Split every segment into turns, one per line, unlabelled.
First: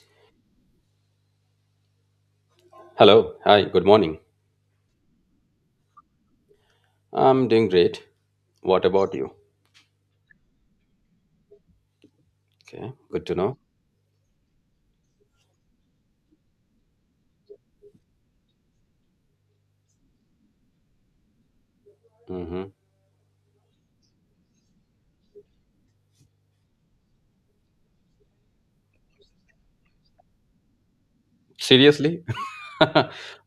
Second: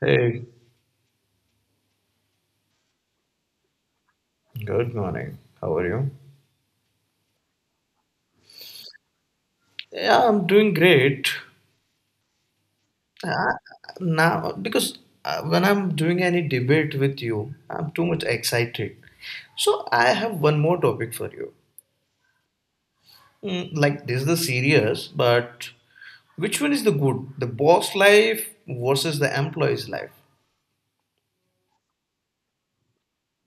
Hey,
Hello. Hi. Good morning.
good morning. How are you?
I'm doing great. What about you?
Yeah, I'm doing great.
Okay. Good to
Uh,
know.
now because when I'm doing any debate with you, I'm too much excited. So I have one more topic for you.
Hmm.
Like this is the serious, but which one is the good? The boss life versus the employee's life?
Seriously?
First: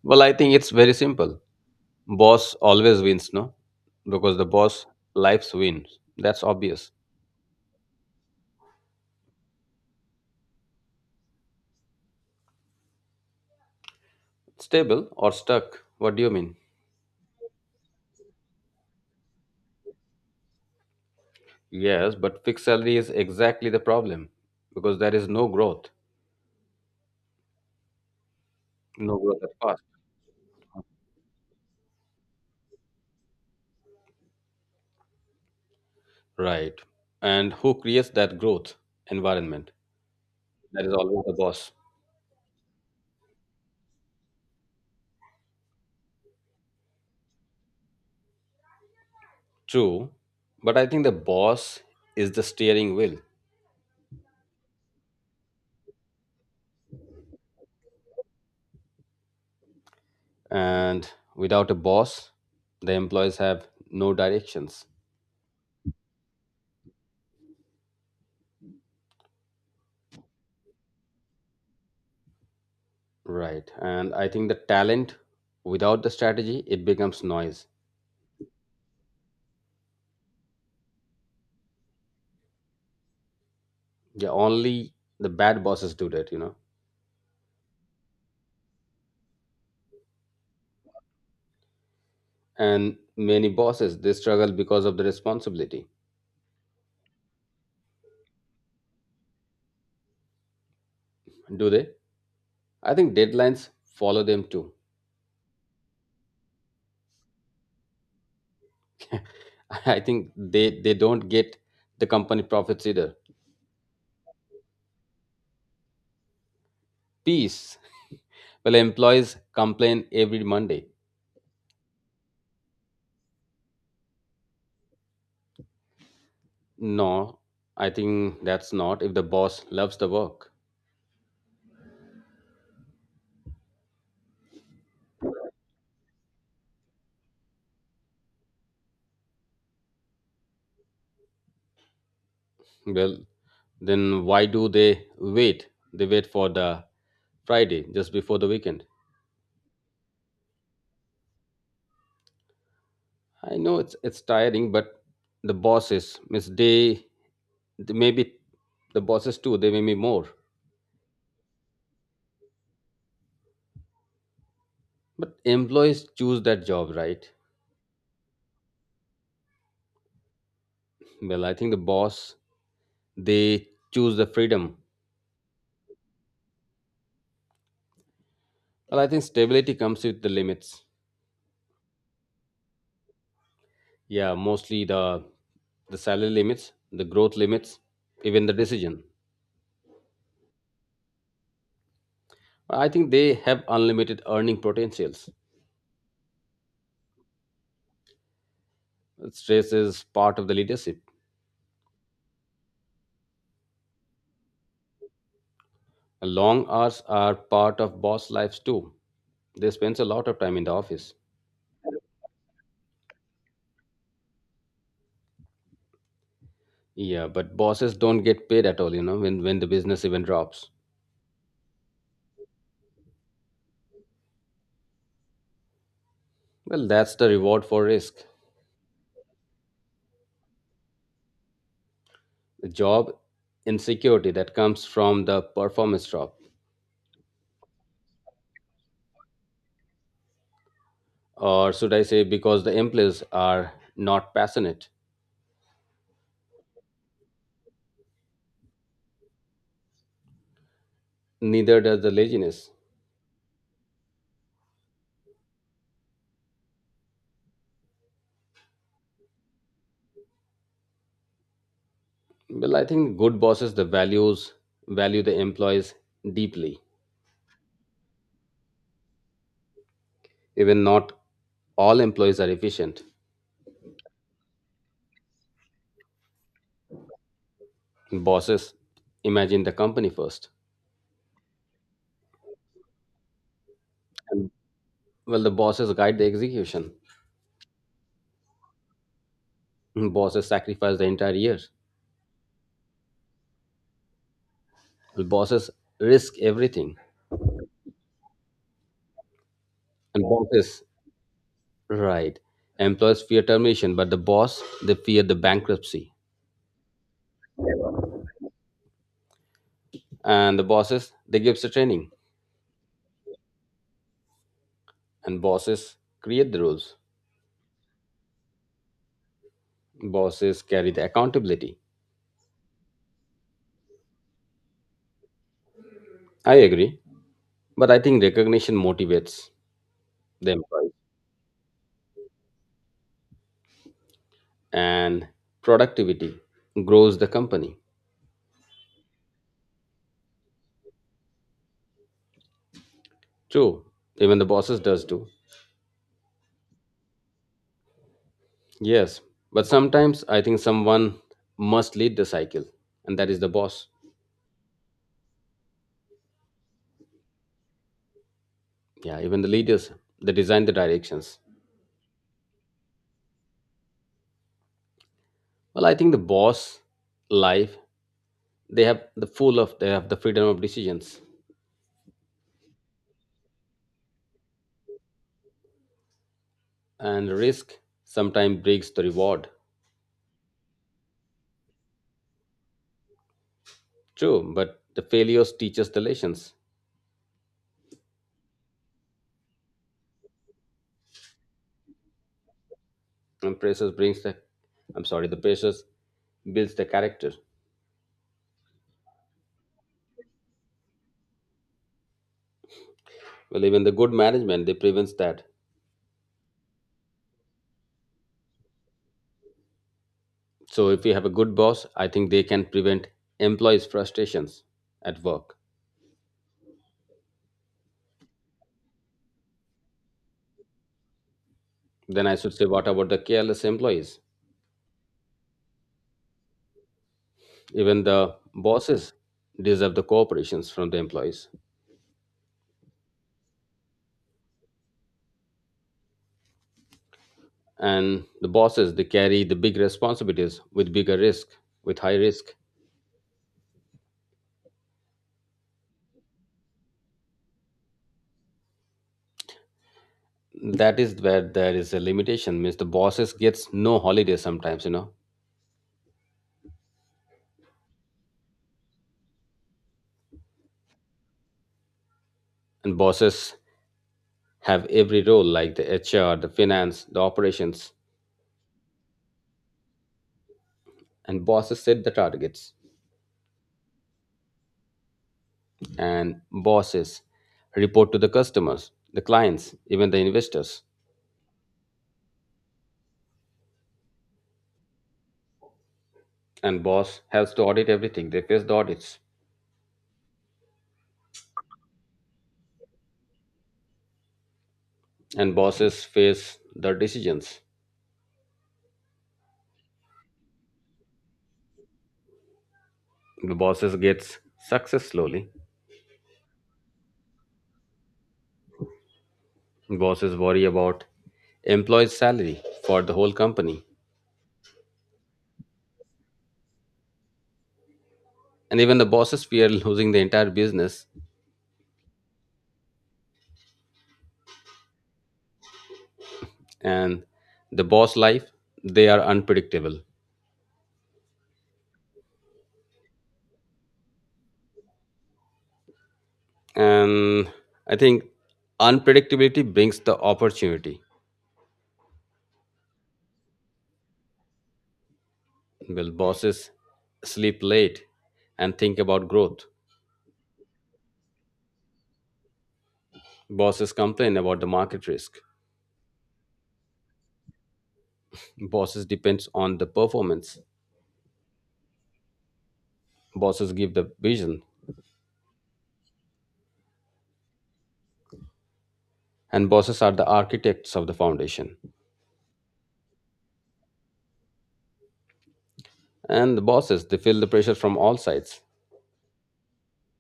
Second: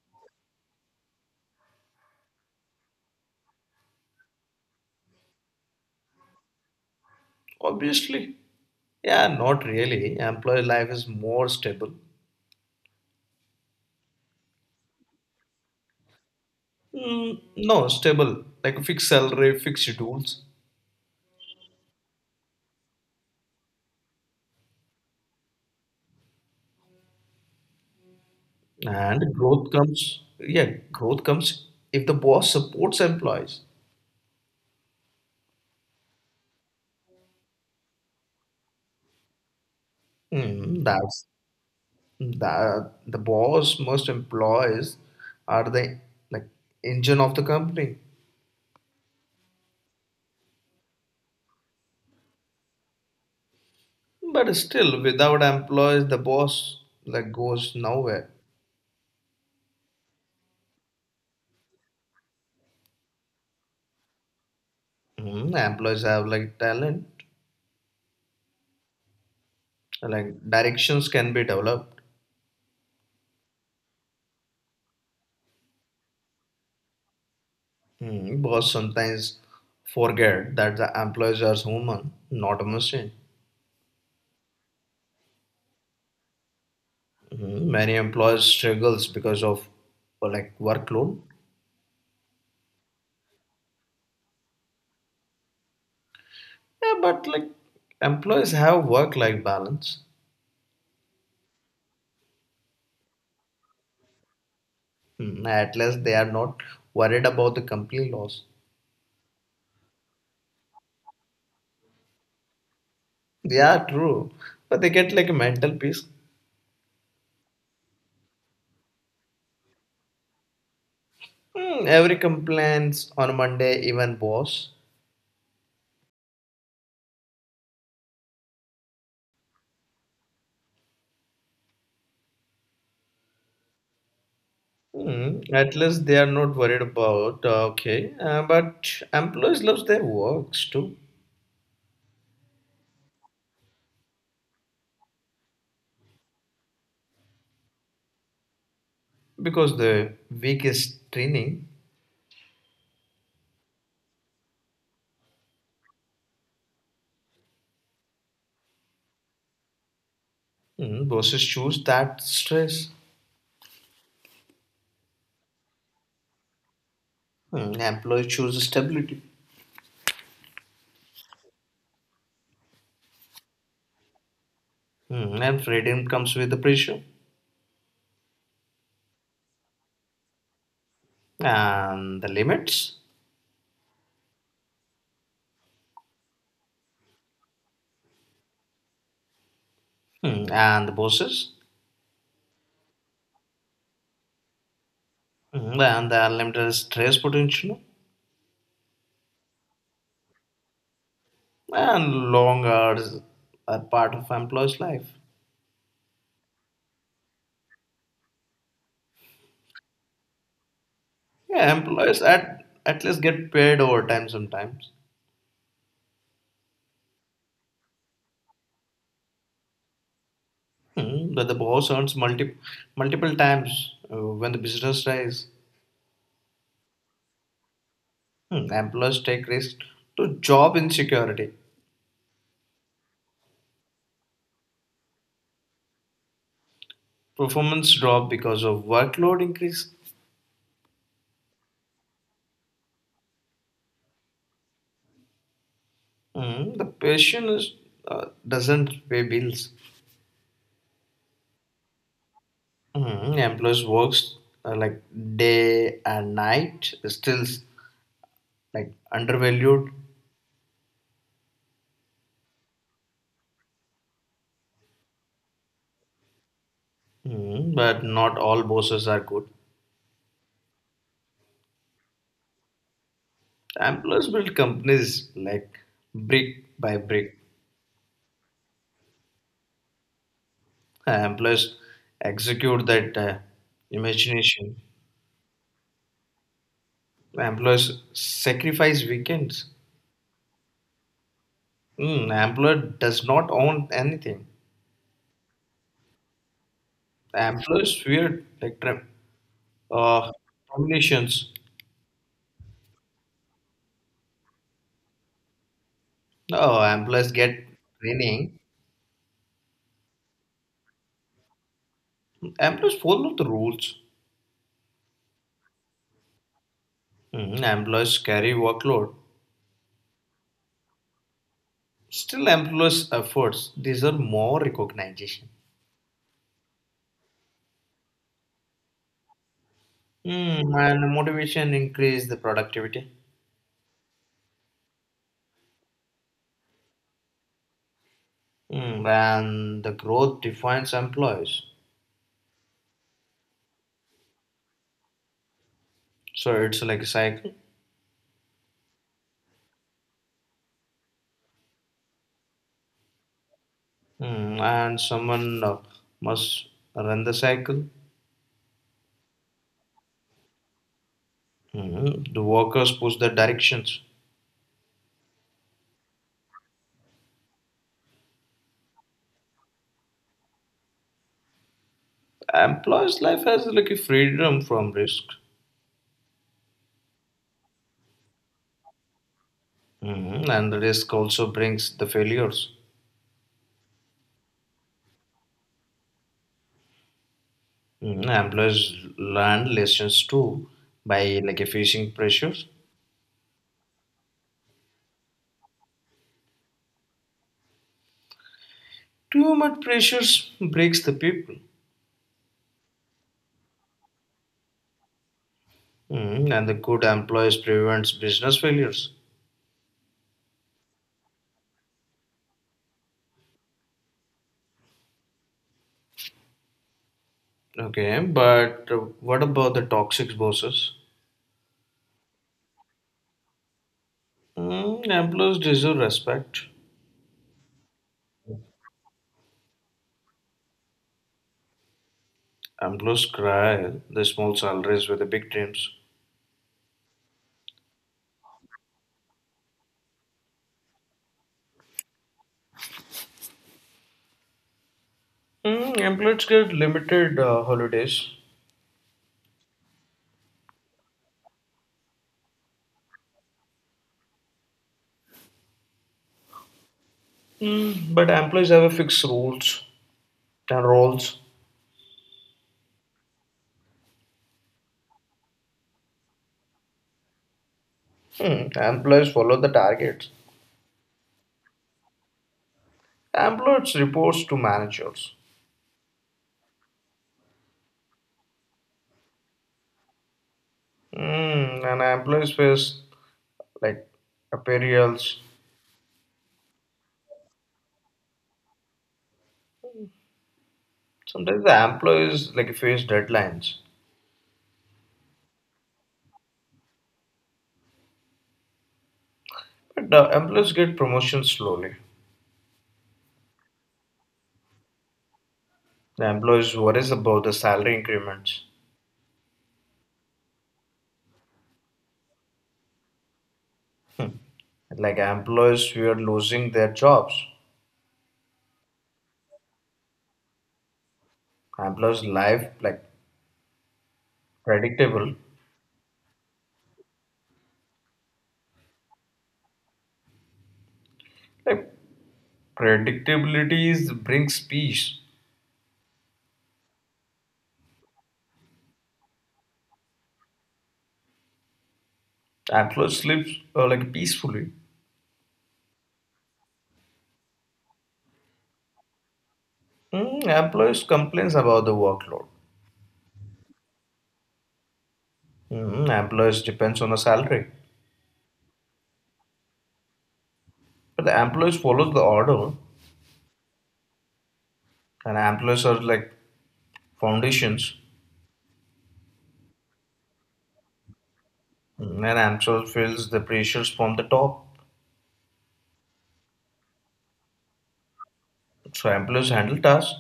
Well, I think it's very simple. Boss always wins, no? Because the boss lives wins. That's obvious.
Obviously, yeah, not really. Employee life is more stable.
Stable or stuck? What do you mean?
Mm, no, stable. Like a fixed salary, fixed schedules.
Yes, but fixed salary is exactly the problem because there is no growth. No
And
growth at
growth
fast.
comes, yeah, growth comes if the boss supports employees.
Right. And who creates that growth environment? That is always
That's
the boss.
that the boss must employees are the like engine of the company.
True, but I think the boss is the steering wheel,
But still, without employees, the boss like goes nowhere.
and without a boss, the employees have no directions.
Employees have like talent, like directions can be developed.
Right, and I think the talent without the strategy it becomes noise.
Boss sometimes forget that the employees are human, not a machine.
Yeah, only the bad bosses do that, you know.
Mhm. Many employers struggles because of like workload.
And many bosses they struggle because of the responsibility.
Yeah, but like employees have work-life balance.
Do they? I think deadlines follow them too.
At least they are not worried about the company loss.
I think they don't get the company profits either.
Yeah, true, but they get like a mental peace.
Peace. Well, employees complain every Monday.
Every complaints on Monday, even boss.
No, I think that's not if the boss loves the work.
At least they are not worried about okay, but employees love their works too
Well, then why do they wait? They wait for the Friday just before the weekend.
because the week is training.
I know it's tiring, but the bosses, miss they maybe the bosses too. They may be more,
Bosses choose that stress.
but employees choose that job, right?
Employee chooses stability.
Well, I think the boss they choose the freedom.
And freedom comes with the pressure,
Well, I think stability comes with the limits.
and the limits.
Yeah, mostly the salary limits the growth limits even the decision.
And the bosses,
I think they have unlimited earning potentials.
And the unlimited stress potential,
Stress is part of the leadership.
and long hours are part of employees' life.
Long hours are part of boss lives too. They spend a lot of time in the office.
Yeah, employees at least get paid overtime sometimes.
Yeah, but bosses don't get paid at all, you know, when the business even drops.
But the boss earns multiple times when the business rise.
Well, that's the reward for risk.
Employees take risk to job insecurity,
The job insecurity that comes from the performance drop,
performance drop because of workload increase.
or should I say because the employees are not passionate.
The question is, doesn't pay bills.
Neither does the laziness.
Employees works like day and night, still like undervalued.
Well, I think good bosses the values value the employees deeply.
But not all bosses are good.
Even not all employees are efficient.
Employees build companies like brick by brick.
Bosses imagine the company first.
Employees execute that imagination.
Well, the bosses guide the execution.
Employees sacrifice weekends.
Bosses sacrifice the entire year.
Employer does not own anything.
Well, bosses risk everything.
Employees fear like
And
uh,
bosses,
terminations.
right? Employees fear termination, but the boss they fear the bankruptcy.
No, employees get training.
And the bosses they gives the training.
Employees follow the rules.
And bosses create the rules.
Mhm. Employees carry workload.
Bosses carry the accountability.
Still, employees' efforts deserve more recognition.
I agree, but I think recognition motivates the employee,
And motivation increase the productivity.
and productivity grows the company.
And the growth defines employees.
True, even the bosses does too.
So it's like a cycle.
Yes, but sometimes I think someone must lead the cycle, and that is the boss.
And someone must run the cycle.
Yeah, even the leaders, they design the directions.
Mhm. The workers push the directions.
Well, I think the boss life, they have the full of they have the freedom of decisions,
Employees' life has like a freedom from risk.
and risk sometimes breaks the reward.
Mhm. And the risk also brings the failures.
True, but the failures teaches the lessons.
Mhm. Employers learn lessons too by like facing pressures.
And pressures brings the I'm sorry, the pressures builds the character.
Too much pressures breaks the people.
Well, even the good management they prevents that.
Mhm. And the good employees prevents business failures.
So if you have a good boss, I think they can prevent employees' frustrations at work.
Okay, but what about the toxic bosses?
Then I should say, what about the careless employees?
Employees deserve respect.
Even the bosses deserve the cooperations from the employees.
Employees cry the small salaries with the big dreams.
And the bosses they carry the big responsibilities with bigger risk, with high risk.
Employees get limited holidays.
That is where there is a limitation. Means the bosses gets no holiday sometimes, you know.
But employees have a fixed rules and roles.
And bosses have every role like the HR, the finance, the operations,
Employees follow the targets.
and bosses set the targets.
Employees reports to managers.
And bosses report to the customers, the clients, even the investors.
And employees face like appraisals.
And boss has to audit everything. They face the audits.
Sometimes the employees like face deadlines.
And bosses face the decisions.
But the employees get promotions slowly.
The bosses gets success slowly.
The employees worries about the salary increments.
Bosses worry about employees' salary for the whole company.
Like employees who are losing their jobs.
And even the bosses fear losing the entire business.
Employees life like predictable.
And the boss life, they are unpredictable,
Like predictability is brings peace.
and I think unpredictability brings the opportunity.
Employees sleep like peacefully.
Will bosses sleep late and think about growth?
Employees complains about the workload.
Bosses complain about the market risk.
Employees depends on the salary,
Bosses depends on the performance.
but the employees follows the order,
Bosses give the vision,
and employees are like foundations.
and bosses are the architects of the foundation.
And employees feels the pressures from the top.
And the bosses they feel the pressure from all sides,
So employees handle tasks,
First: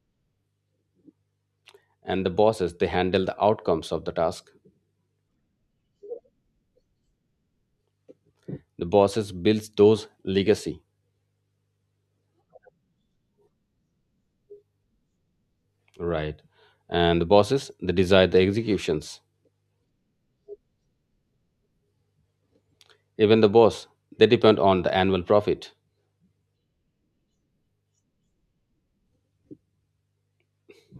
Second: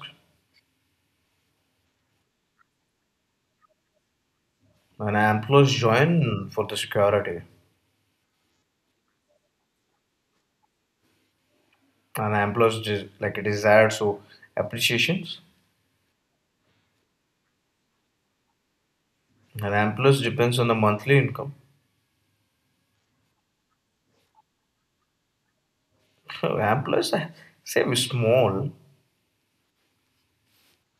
and the bosses they handle the outcomes of the task.
and employees join for the security,
The bosses builds those legacy,
and employees like desire so appreciations,
right, and the bosses they desire the executions.
and employees depends on the monthly income.
Even the boss, they depend on the annual profit.
Employees save small,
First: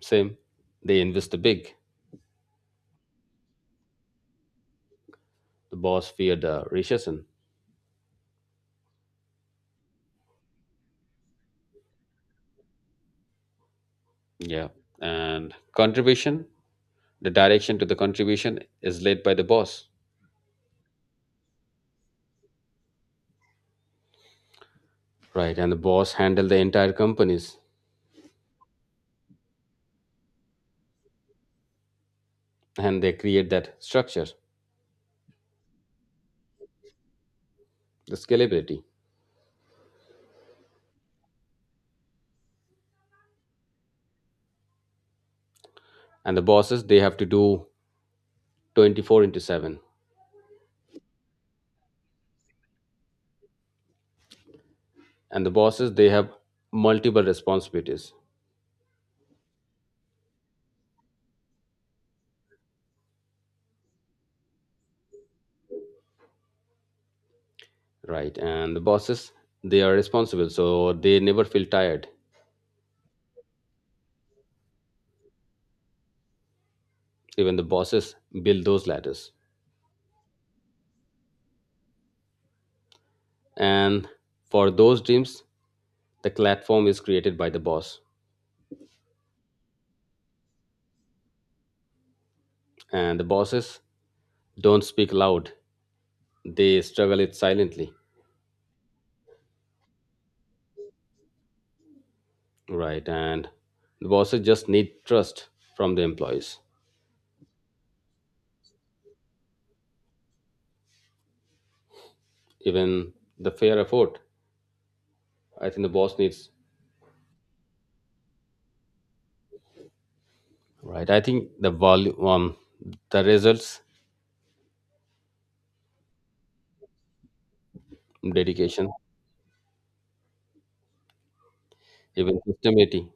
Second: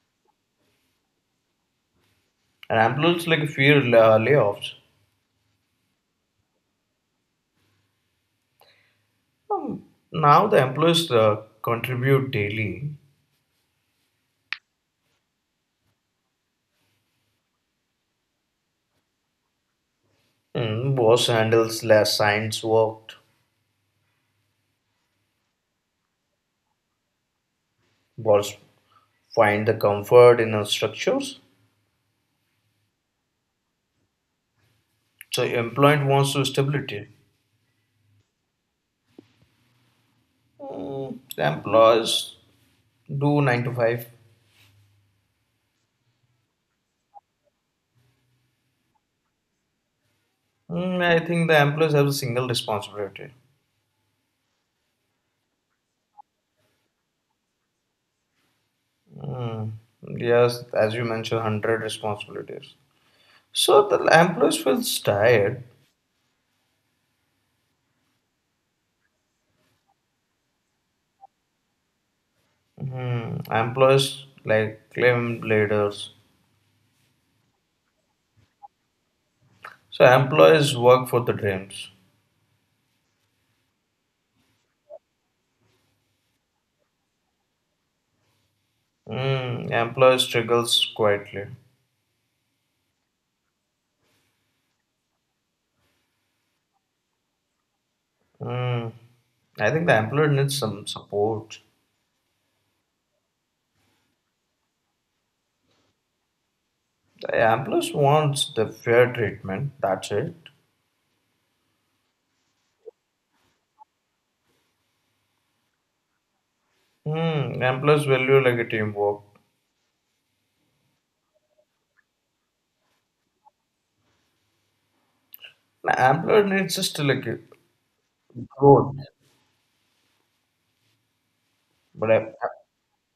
Same, they invest the big.
and employees like fear layoffs.
The boss feared the recession.
Um, now the employees contribute daily.
Yeah. And contribution, the direction to the contribution is led by the boss.
Boss handles less science work.
Right. And the boss handle the entire companies,
Boss find the comfort in our structures.
and they create that structure,
So employee wants to stability.
the scalability.
The employees do nine to five.
And the bosses, they have to do 24 into 7.
I think the employees have a single responsibility.
And the bosses, they have multiple responsibilities.
Mm, yes, as you mentioned, hundred responsibilities. So the employees feels tired.
Right. And the bosses, they are responsible. So they never feel tired.
Employees like claim leaders.
Even the bosses build those ladders,
So employees work for the dreams.
and for those dreams the platform is created by the boss.
Employer struggles quietly.
And the bosses don't speak loud, they struggle it silently.
Mm, I think the employer needs some support.
Right, and the bosses just need trust from the employees.
The employees wants the fair treatment. That's it.
Even the fair effort, I think the boss needs.
Employees value like a teamwork.
Right, I think the volume the results,
The employer needs just like a
dedication,
growth, but, I-
even sustainability.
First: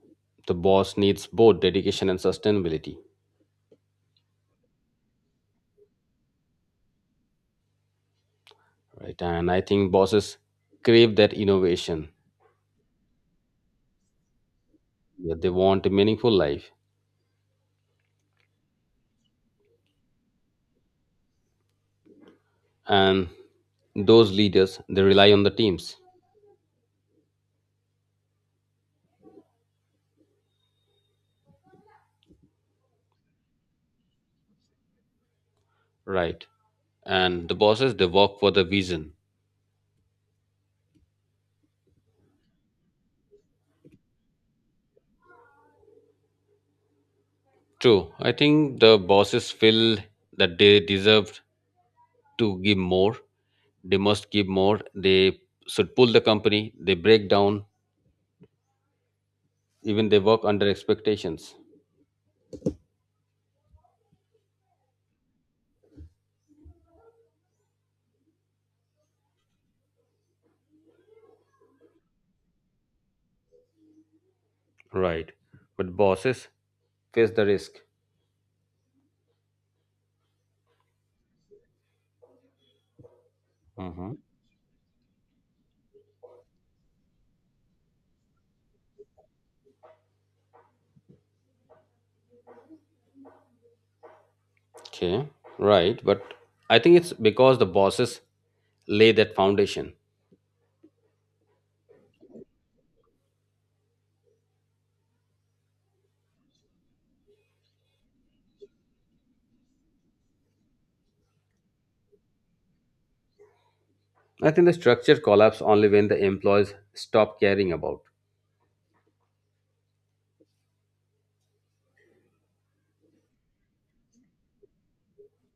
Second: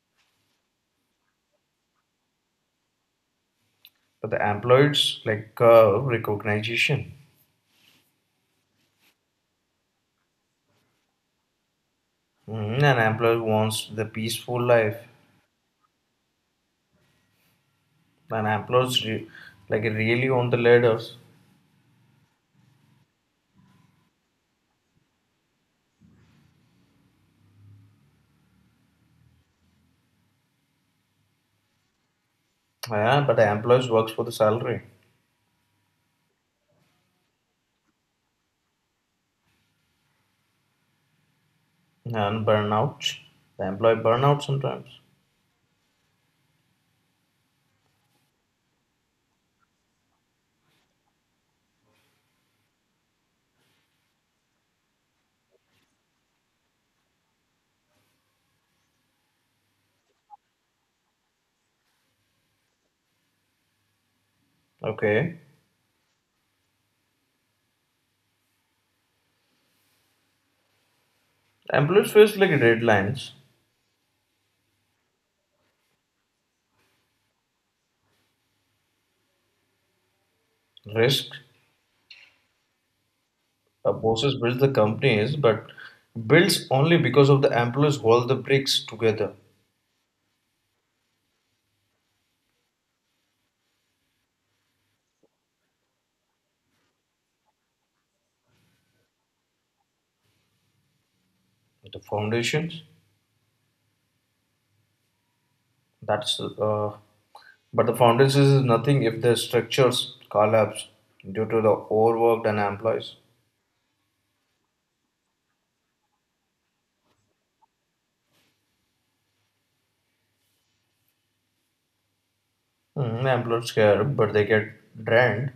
The boss needs both dedication and sustainability.
but the employees like recognition.
Right. And I think bosses crave that innovation.
An employer wants the peaceful life.
Yeah, they want a meaningful life.
An employees like really on the ladders.
And those leaders, they rely on the teams.
Yeah, but the employees works for the salary.
Right. And the bosses, they work for the vision.
And burnout, the employee burnout sometimes.
True. I think the bosses feel that they deserve to give more. They must give more. They should pull the company. They break down. Even they work under expectations.
Okay. Employees face like deadlines,
Right. But bosses face the risk.
risk. A
Mhm.
bosses builds the companies, but builds only because of the employees hold the bricks together.
Okay, right. But I think it's because the bosses lay that foundation.
The foundations. That's But the foundations is nothing if the structures collapse due to the overworked and employees.
I think the structure collapse only when the employees stop caring about.
Employees care, but they get drained.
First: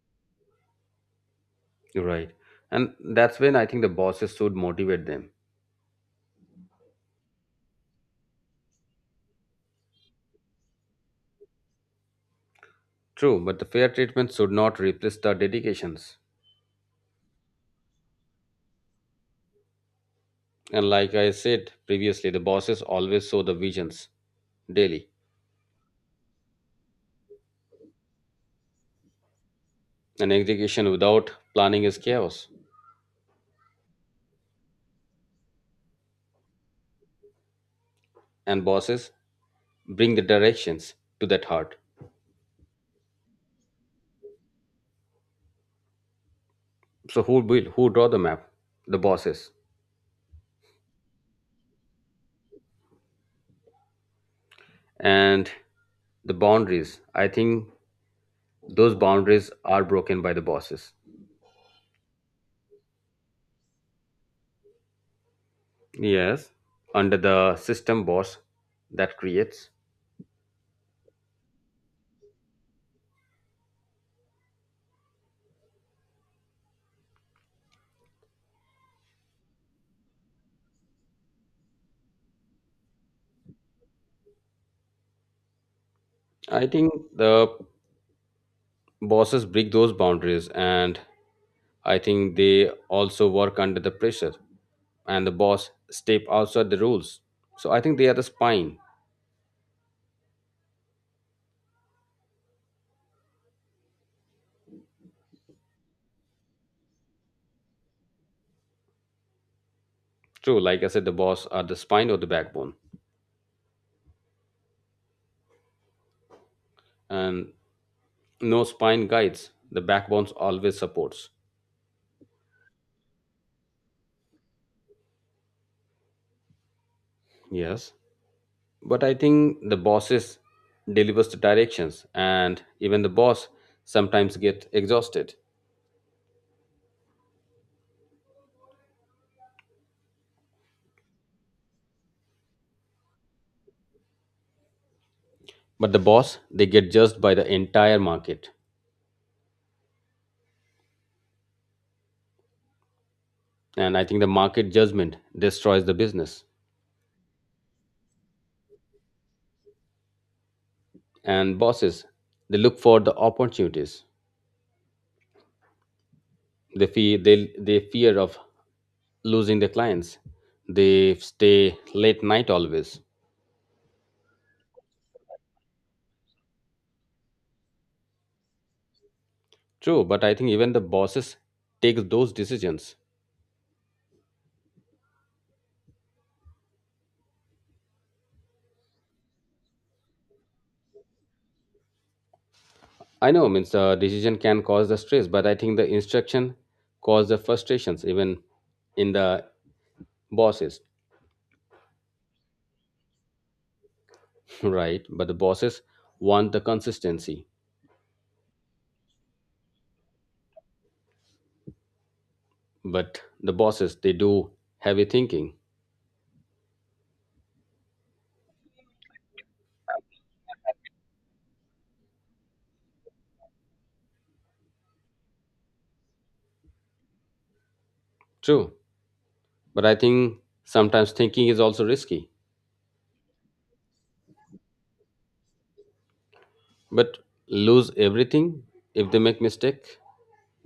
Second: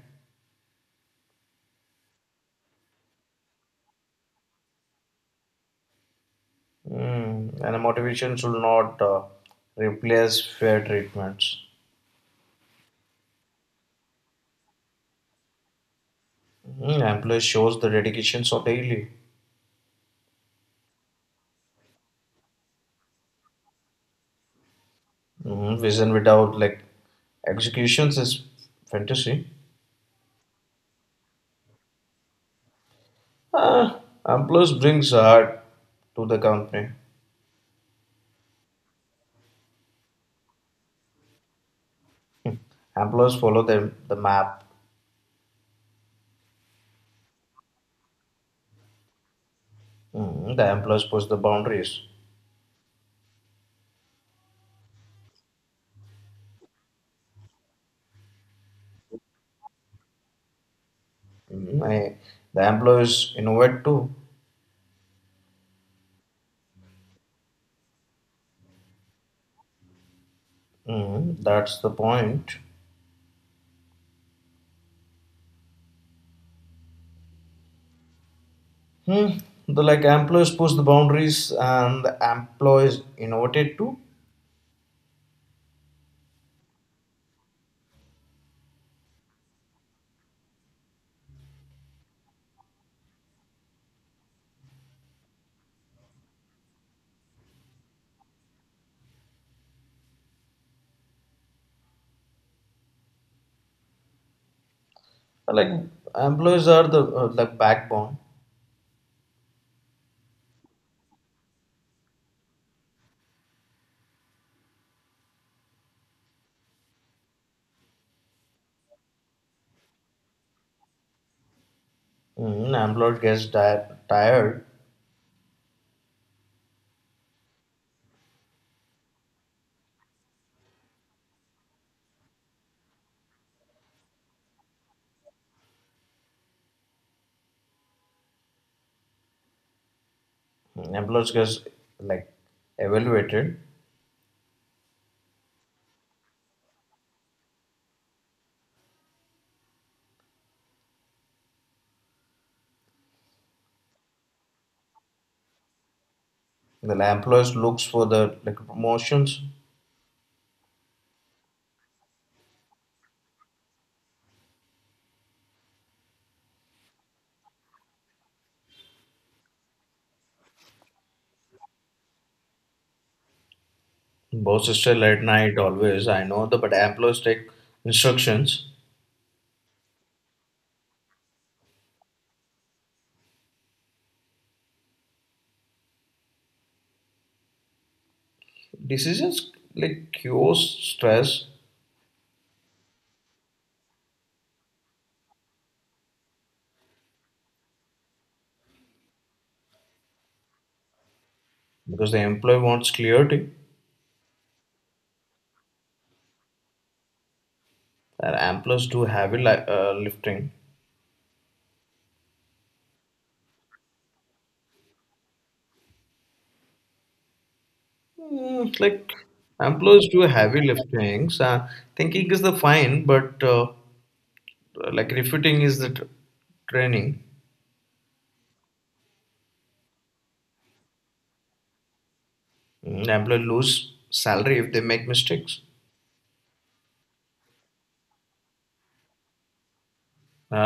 Right. And that's when I think the bosses should motivate them.
And motivation should not replace fair treatments.
True, but the fair treatment should not replace the dedications.
Ampler shows the dedication so daily.
And like I said previously, the bosses always show the visions daily.
Vision without like executions is fantasy.
An execution without planning is chaos.
Ah, Ampler's brings art to the company.
And bosses bring the directions to that heart.
Employees follow the map.
So who will who draw the map? The bosses.
The employees push the boundaries.
And the boundaries, I think those boundaries are broken by the bosses.
Mm, I, the employees innovate too.
Yes, under the system boss that creates.
That's the point. Hmm. The like employees push the boundaries and the employees innovated too.
I think the bosses break those boundaries, and I think they also work under the pressure, and the boss step outside the rules, so I think they are the spine.
Like employees are the backbone.
True, like I said, the boss are the spine or the backbone, and no spine guides the backbone always supports.
Employed gets tired.
Yes. But I think the bosses delivers the directions, and even the boss sometimes get exhausted.
Employees gets like evaluated.
But the boss, they get judged by the entire market. And I think the market judgment destroys the business.
The employees looks for the like promotions.
And bosses, they look for the opportunities. They fear they fear of losing their clients. They stay late night always.
Boss is still at night always. I know the but employees take instructions.
True, but I think even the bosses take those decisions.
Decisions like cure stress
I know, means the decision can cause the stress, but I think the instruction cause the frustrations even in the bosses.
because the employee wants clarity.
Right? But the bosses want the consistency,
And employees do heavy lifting.
but the bosses they do heavy thinking.
It's like employees do heavy liftings. Thinking is the fine, but like refuting is the tr training.
True. But I think sometimes thinking is also risky.
Employee lose salary if they make mistakes.
But lose everything if they make mistake.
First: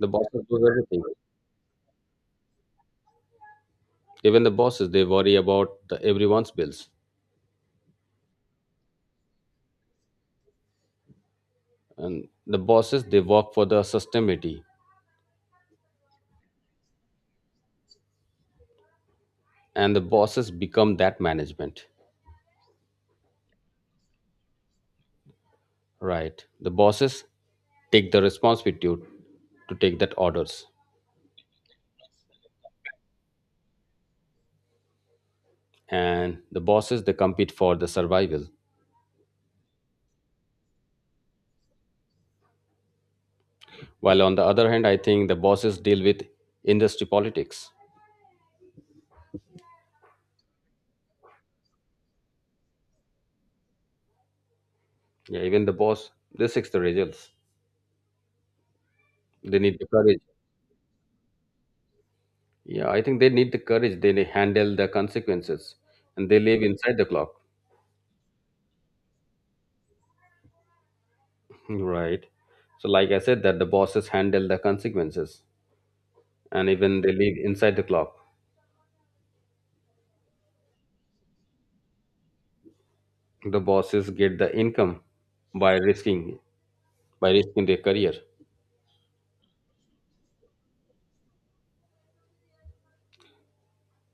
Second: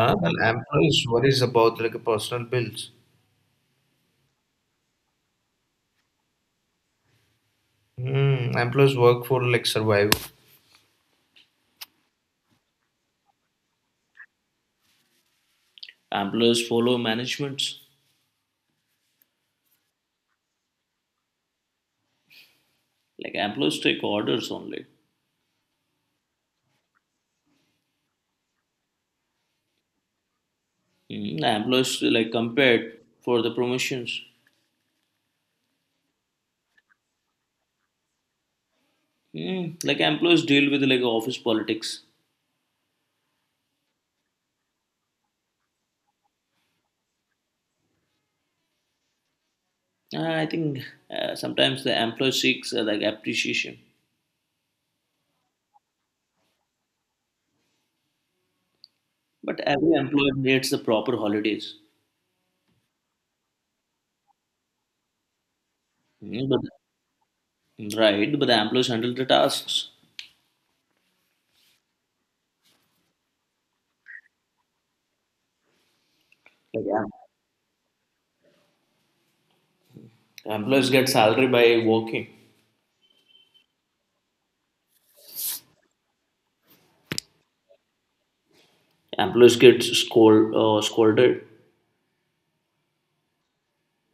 The
And
bosses lose everything.
employees worries about like personal bills.
Even the bosses they worry about the everyone's bills,
Employees work for like survival.
and the bosses they work for the sustainability,
Employees follow managements.
and the bosses become that management.
Like employees take orders only.
Right, the bosses take the responsibility to take that orders,
Employees like compared for the promotions.
and the bosses they compete for the survival,
Like employees deal with like office politics.
while on the other hand I think the bosses deal with industry politics.
I think sometimes the employee seeks like appreciation,
Yeah, even the boss they seek the results. They
but
need the
every
courage.
employee needs the proper holidays.
Yeah, I think they need the courage, they handle the consequences, and they
But
live inside the clock.
right, but the employees handle the tasks.
Right, so like I said that the bosses handle the consequences, and
Like
even they live inside the clock.
employees get salary by working.
The bosses get the income by risking their career.
Employees get scolded,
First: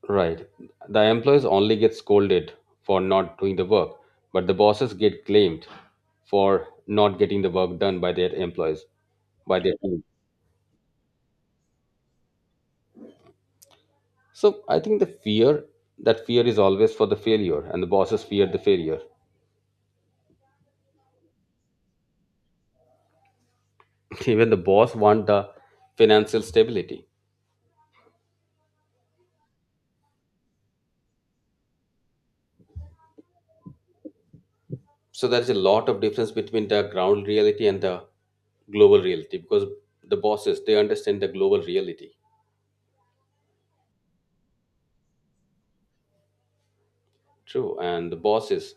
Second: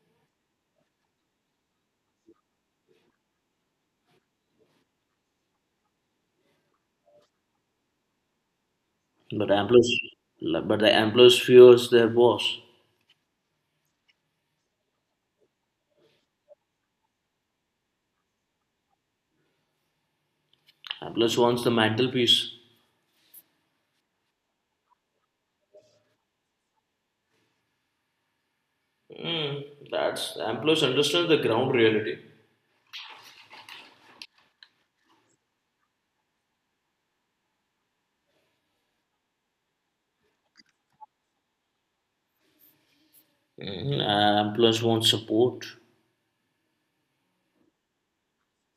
Right, the employees only get scolded for not doing the work, but the bosses get claimed for not getting the work done by their employees,
but
by their
employees,
team.
but the employees fears their boss.
So I think the fear, that fear is always for the failure, and the bosses fear the failure.
Employees wants the mental peace.
Even the boss want the financial stability.
Mm, that's employees understand the ground reality.
So there is a lot of difference between the ground reality and the global reality because the bosses they understand the global reality.
Employees want support.
True, and the bosses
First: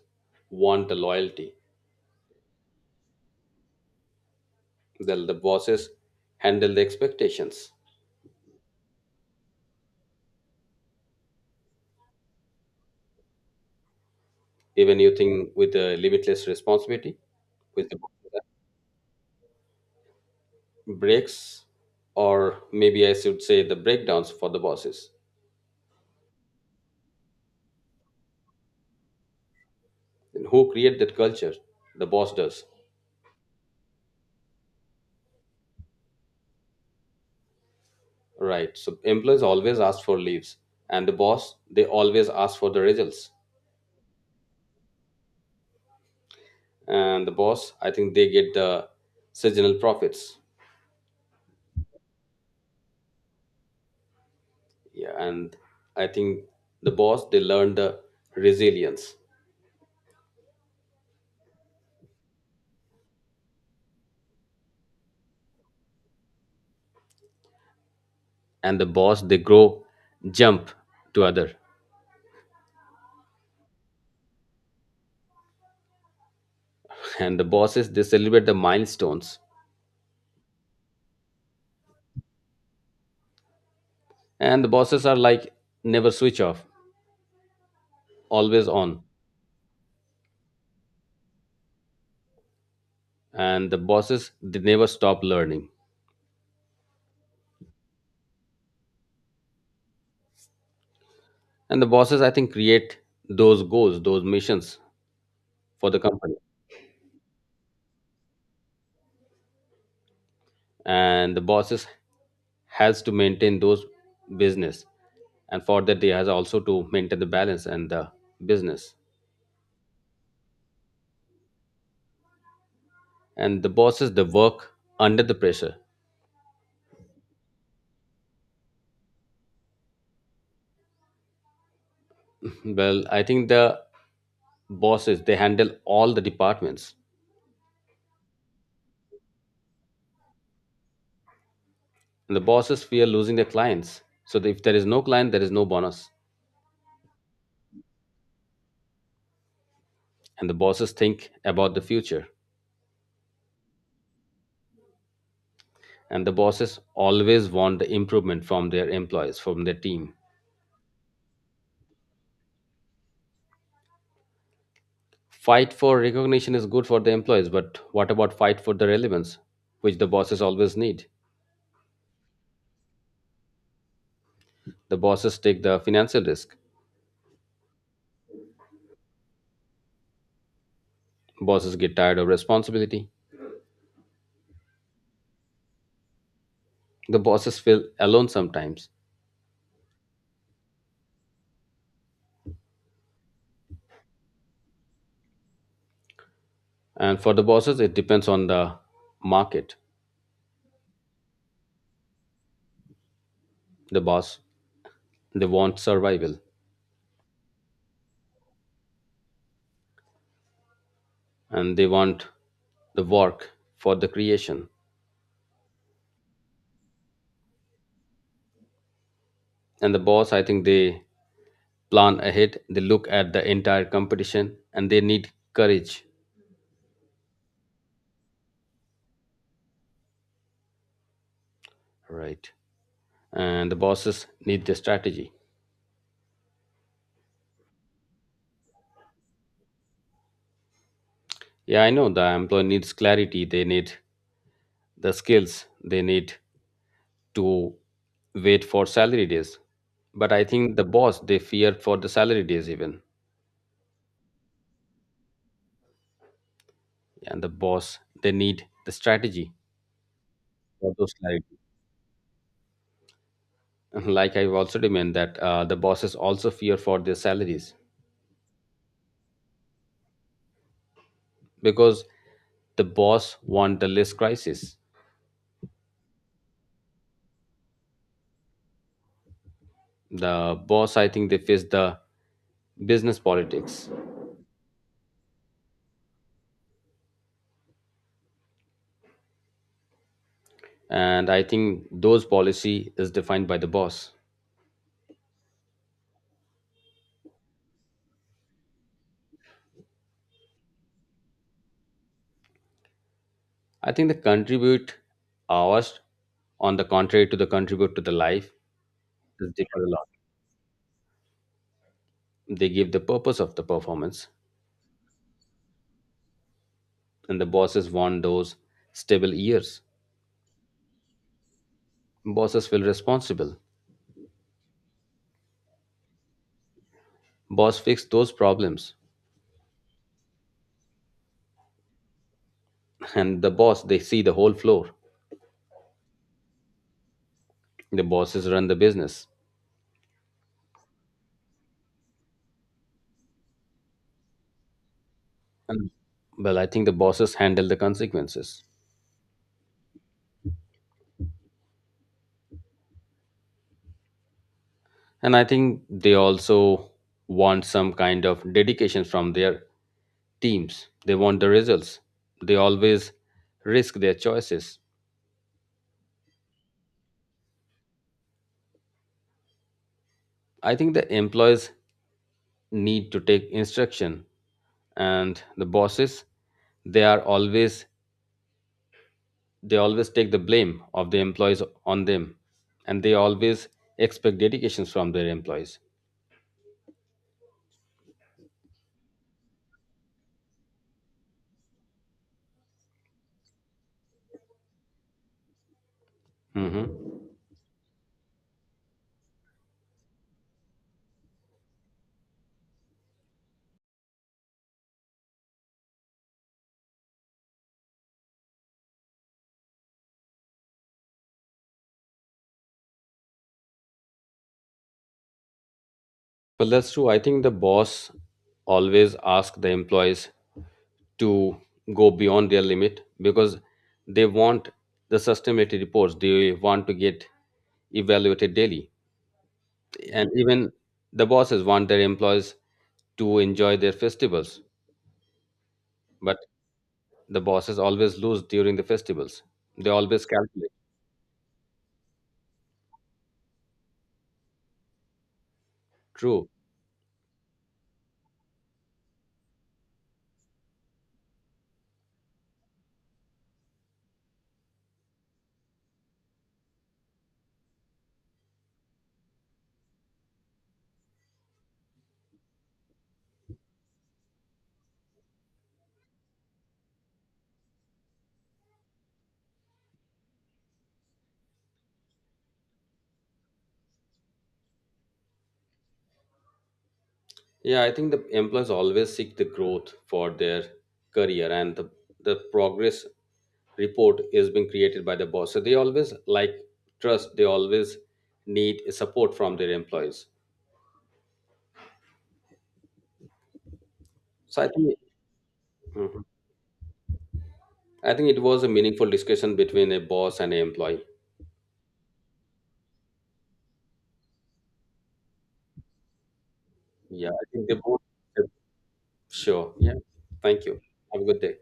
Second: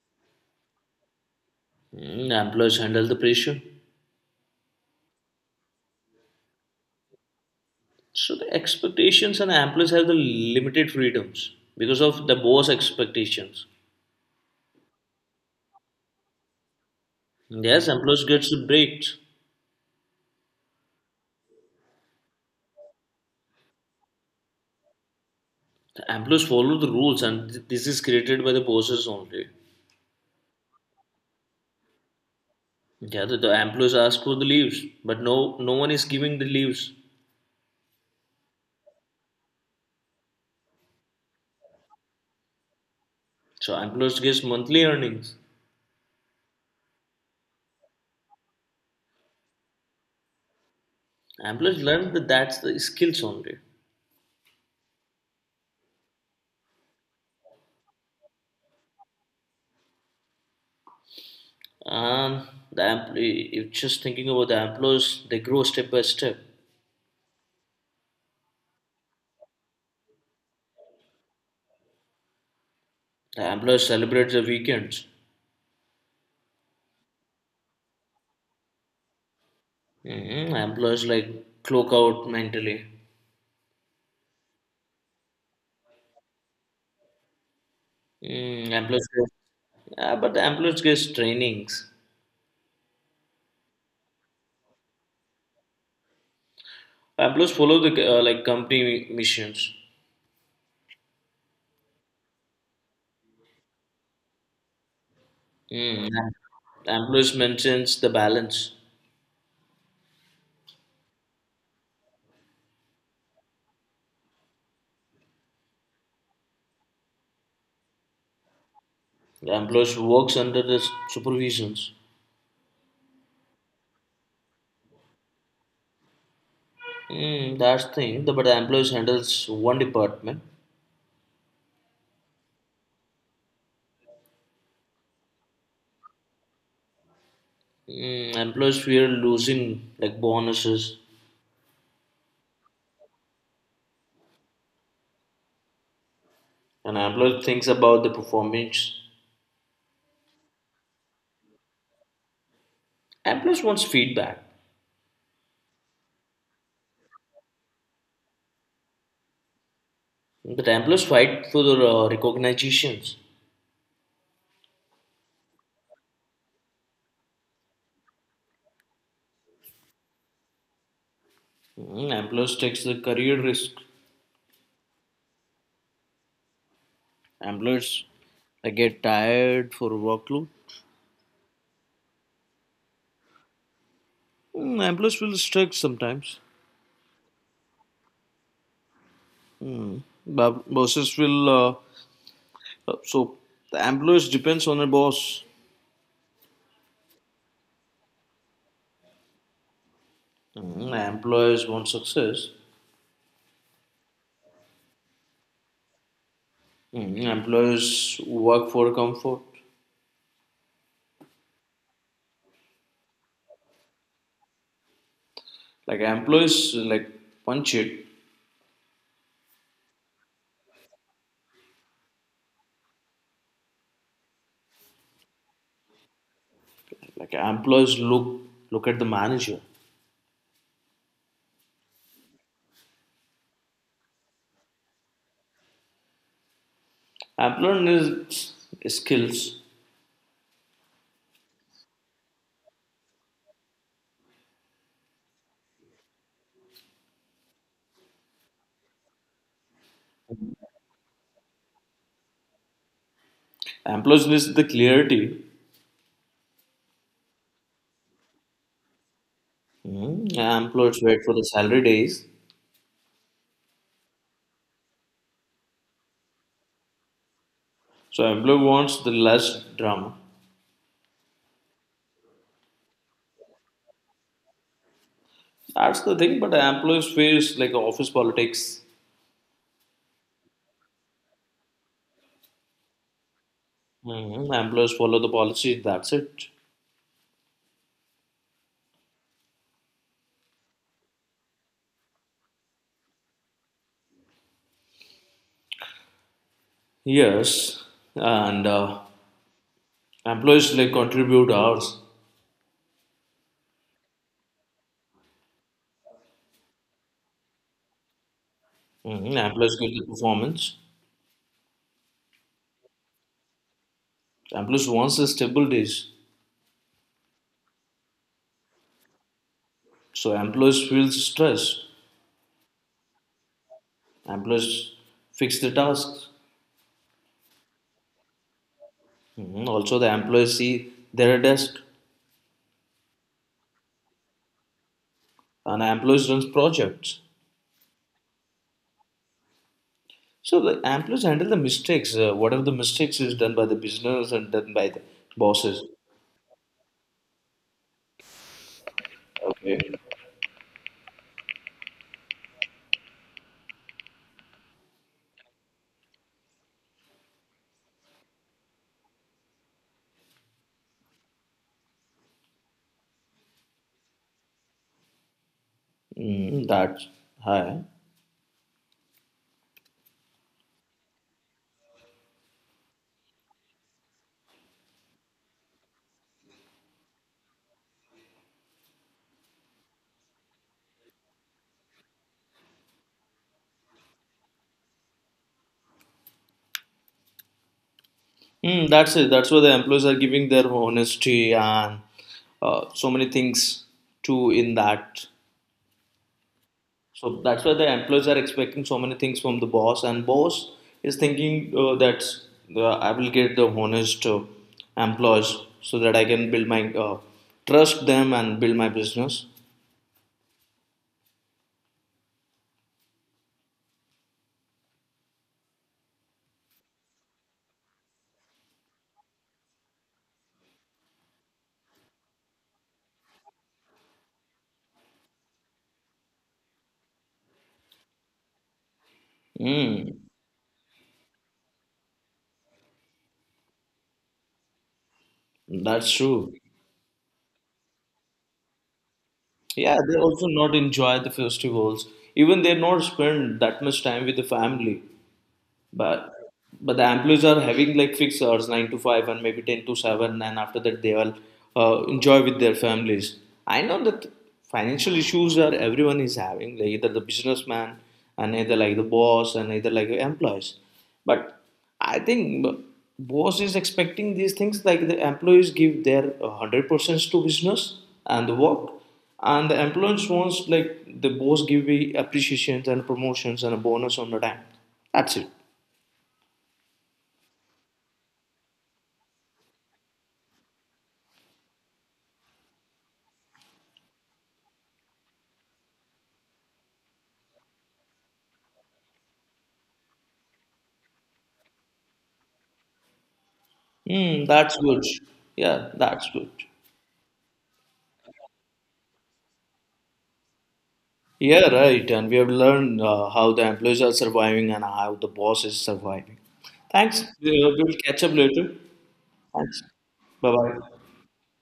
want the loyalty.
Employees handle the pressure.
The bosses handle the expectations.
So the expectations and employees have the limited freedoms because of the boss expectations.
Even you think with the limitless responsibility,
Yes,
with the
employees gets the breaks.
breaks, or maybe I should say the breakdowns for the bosses.
The employees follow the rules, and this is created by the bosses only.
And who create that culture? The boss does.
Yeah, the employees ask for the leaves, but no one is giving the leaves.
Right, so employees always ask for leaves, and the boss they always ask for the results.
So employees gets monthly earnings.
And the boss I think they get the seasonal profits.
Employees learn that that's the skills only.
Yeah, and I think the boss they learn the resilience.
And the employee, if just thinking about the employees, they grow step by step.
And the boss they grow jump to other.
The employees celebrate the weekends.
And the bosses they celebrate the milestones.
Hmm. Employees like clock out mentally.
And the bosses are like never switch off, always
Mm,
on.
employees, yeah, but the employees gets trainings.
And the bosses they never stop learning,
Employees follow the like company missions.
and the bosses I think create those goals, those missions for the
Mm.
company.
Employees maintains the balance.
And the bosses has to maintain those business, and for that they has also to maintain the balance and the business.
The employees works under the supervisions.
And the bosses they work under the pressure.
But the employees handles one department.
Well, I think the bosses they handle all the departments.
Employees fear losing like bonuses,
And the bosses fear losing their clients, so if there is no client there is no bonus.
and employees thinks about the performance.
And the bosses think about the future.
Employees wants feedback.
And the bosses always want the improvement from their employees, from their team.
But employees fight for the recognitions.
Fight for recognition is good for the employees, but what about fight for the relevance, which the bosses always need?
Employees takes the career risk.
The bosses take the financial risk.
Employees I get tired for workload.
Bosses get tired of responsibility.
Employees will strike sometimes.
The bosses feel alone sometimes.
Bosses will so the employees depends on the boss.
And for the bosses, it depends on the market.
Employers want success.
The boss, they want survival,
Employers work for comfort.
and they want the work for the creation.
Like employees, like punch it.
And the boss, I think they plan ahead, they look at the entire competition and they need courage.
Like employees look at the manager.
Right. And the bosses need the strategy.
Employer needs skills.
Yeah, I know the employee needs clarity, they need the skills, they need to wait for salary days, but I think the boss they fear for the salary days even.
Employees needs the clarity.
And the boss they need the strategy for
Employers
those
wait for the
clarity.
salary days.
Like I've also demand that the bosses also fear for their salaries
So employer wants the less drama.
because the boss want the less crisis.
That's the thing. But employees face like office politics.
The boss I think they face the business politics,
Employers follow the policy. That's it.
and I think those policy is defined by the boss.
Yes, and employees like contribute hours.
I think the contribute hours on the contrary to the contribute to the life
Hmm.
is
Employees
different a
give the
lot.
performance.
They give the purpose of the performance,
Employees wants a stable days.
and the bosses want those stable years.
So employees feels stress.
Bosses feel responsible.
Employees fix the tasks.
Boss fix those problems,
Mhm. Also the employees see their desk
and the boss they see the whole floor.
and employees runs projects.
The bosses run the business.
So the employees handle the mistakes. Whatever the mistakes is done by the business and done by the bosses.
And well, I think the bosses handle the consequences,
Okay.
and I think they also want some kind of dedication from their teams. They want the results, they always risk their choices.
That's high.
I think the employees need to take instruction, and the bosses they are always they always take the blame of the employees on them, and they always expect dedications from their employees.
That's it. That's why the employees are giving their honesty and so many things too in that.
Hmm.
So that's why the employees are expecting so many things from the boss, and boss is thinking I will get the honest employees so that I can build my trust them and build my business.
Well, that's true. I think the boss always ask the employees to go beyond their limit because they want the sustainability reports. They want to get evaluated daily,
Mm,
and even the bosses want their employees to enjoy their festivals.
that's
But
true.
the bosses always lose during the festivals. They
Yeah, they
always
also
calculate.
not enjoy the festivals. Even they not spend that much time with the family. But
True.
but the employees are having like fixed hours, 9 to 5 and maybe 10 to 7, and after that they will enjoy with their families. I know that financial issues are everyone is having, like either the businessman and either like the boss and either like employees. But I think boss is expecting these things like the employees give their 100% to business and the work, and the employees wants like the boss give me appreciations and promotions and a bonus on the time. That's it.
Yeah, I think the employees always seek the growth for their career and the progress report is being created by the boss, so they always like trust, they always need support from their employees.
Hmm,
So I
that's
think
good. Yeah,
Mhm.
that's good.
I think it was a meaningful discussion between a boss and an employee.
Yeah, right. And we have learned how the employees are surviving and how the boss is surviving. Thanks. Uh,
Yeah, I think they
We'll
both
catch up later.
sure,
Thanks.
yeah.
Bye
Thank you.
bye.
Have a good day.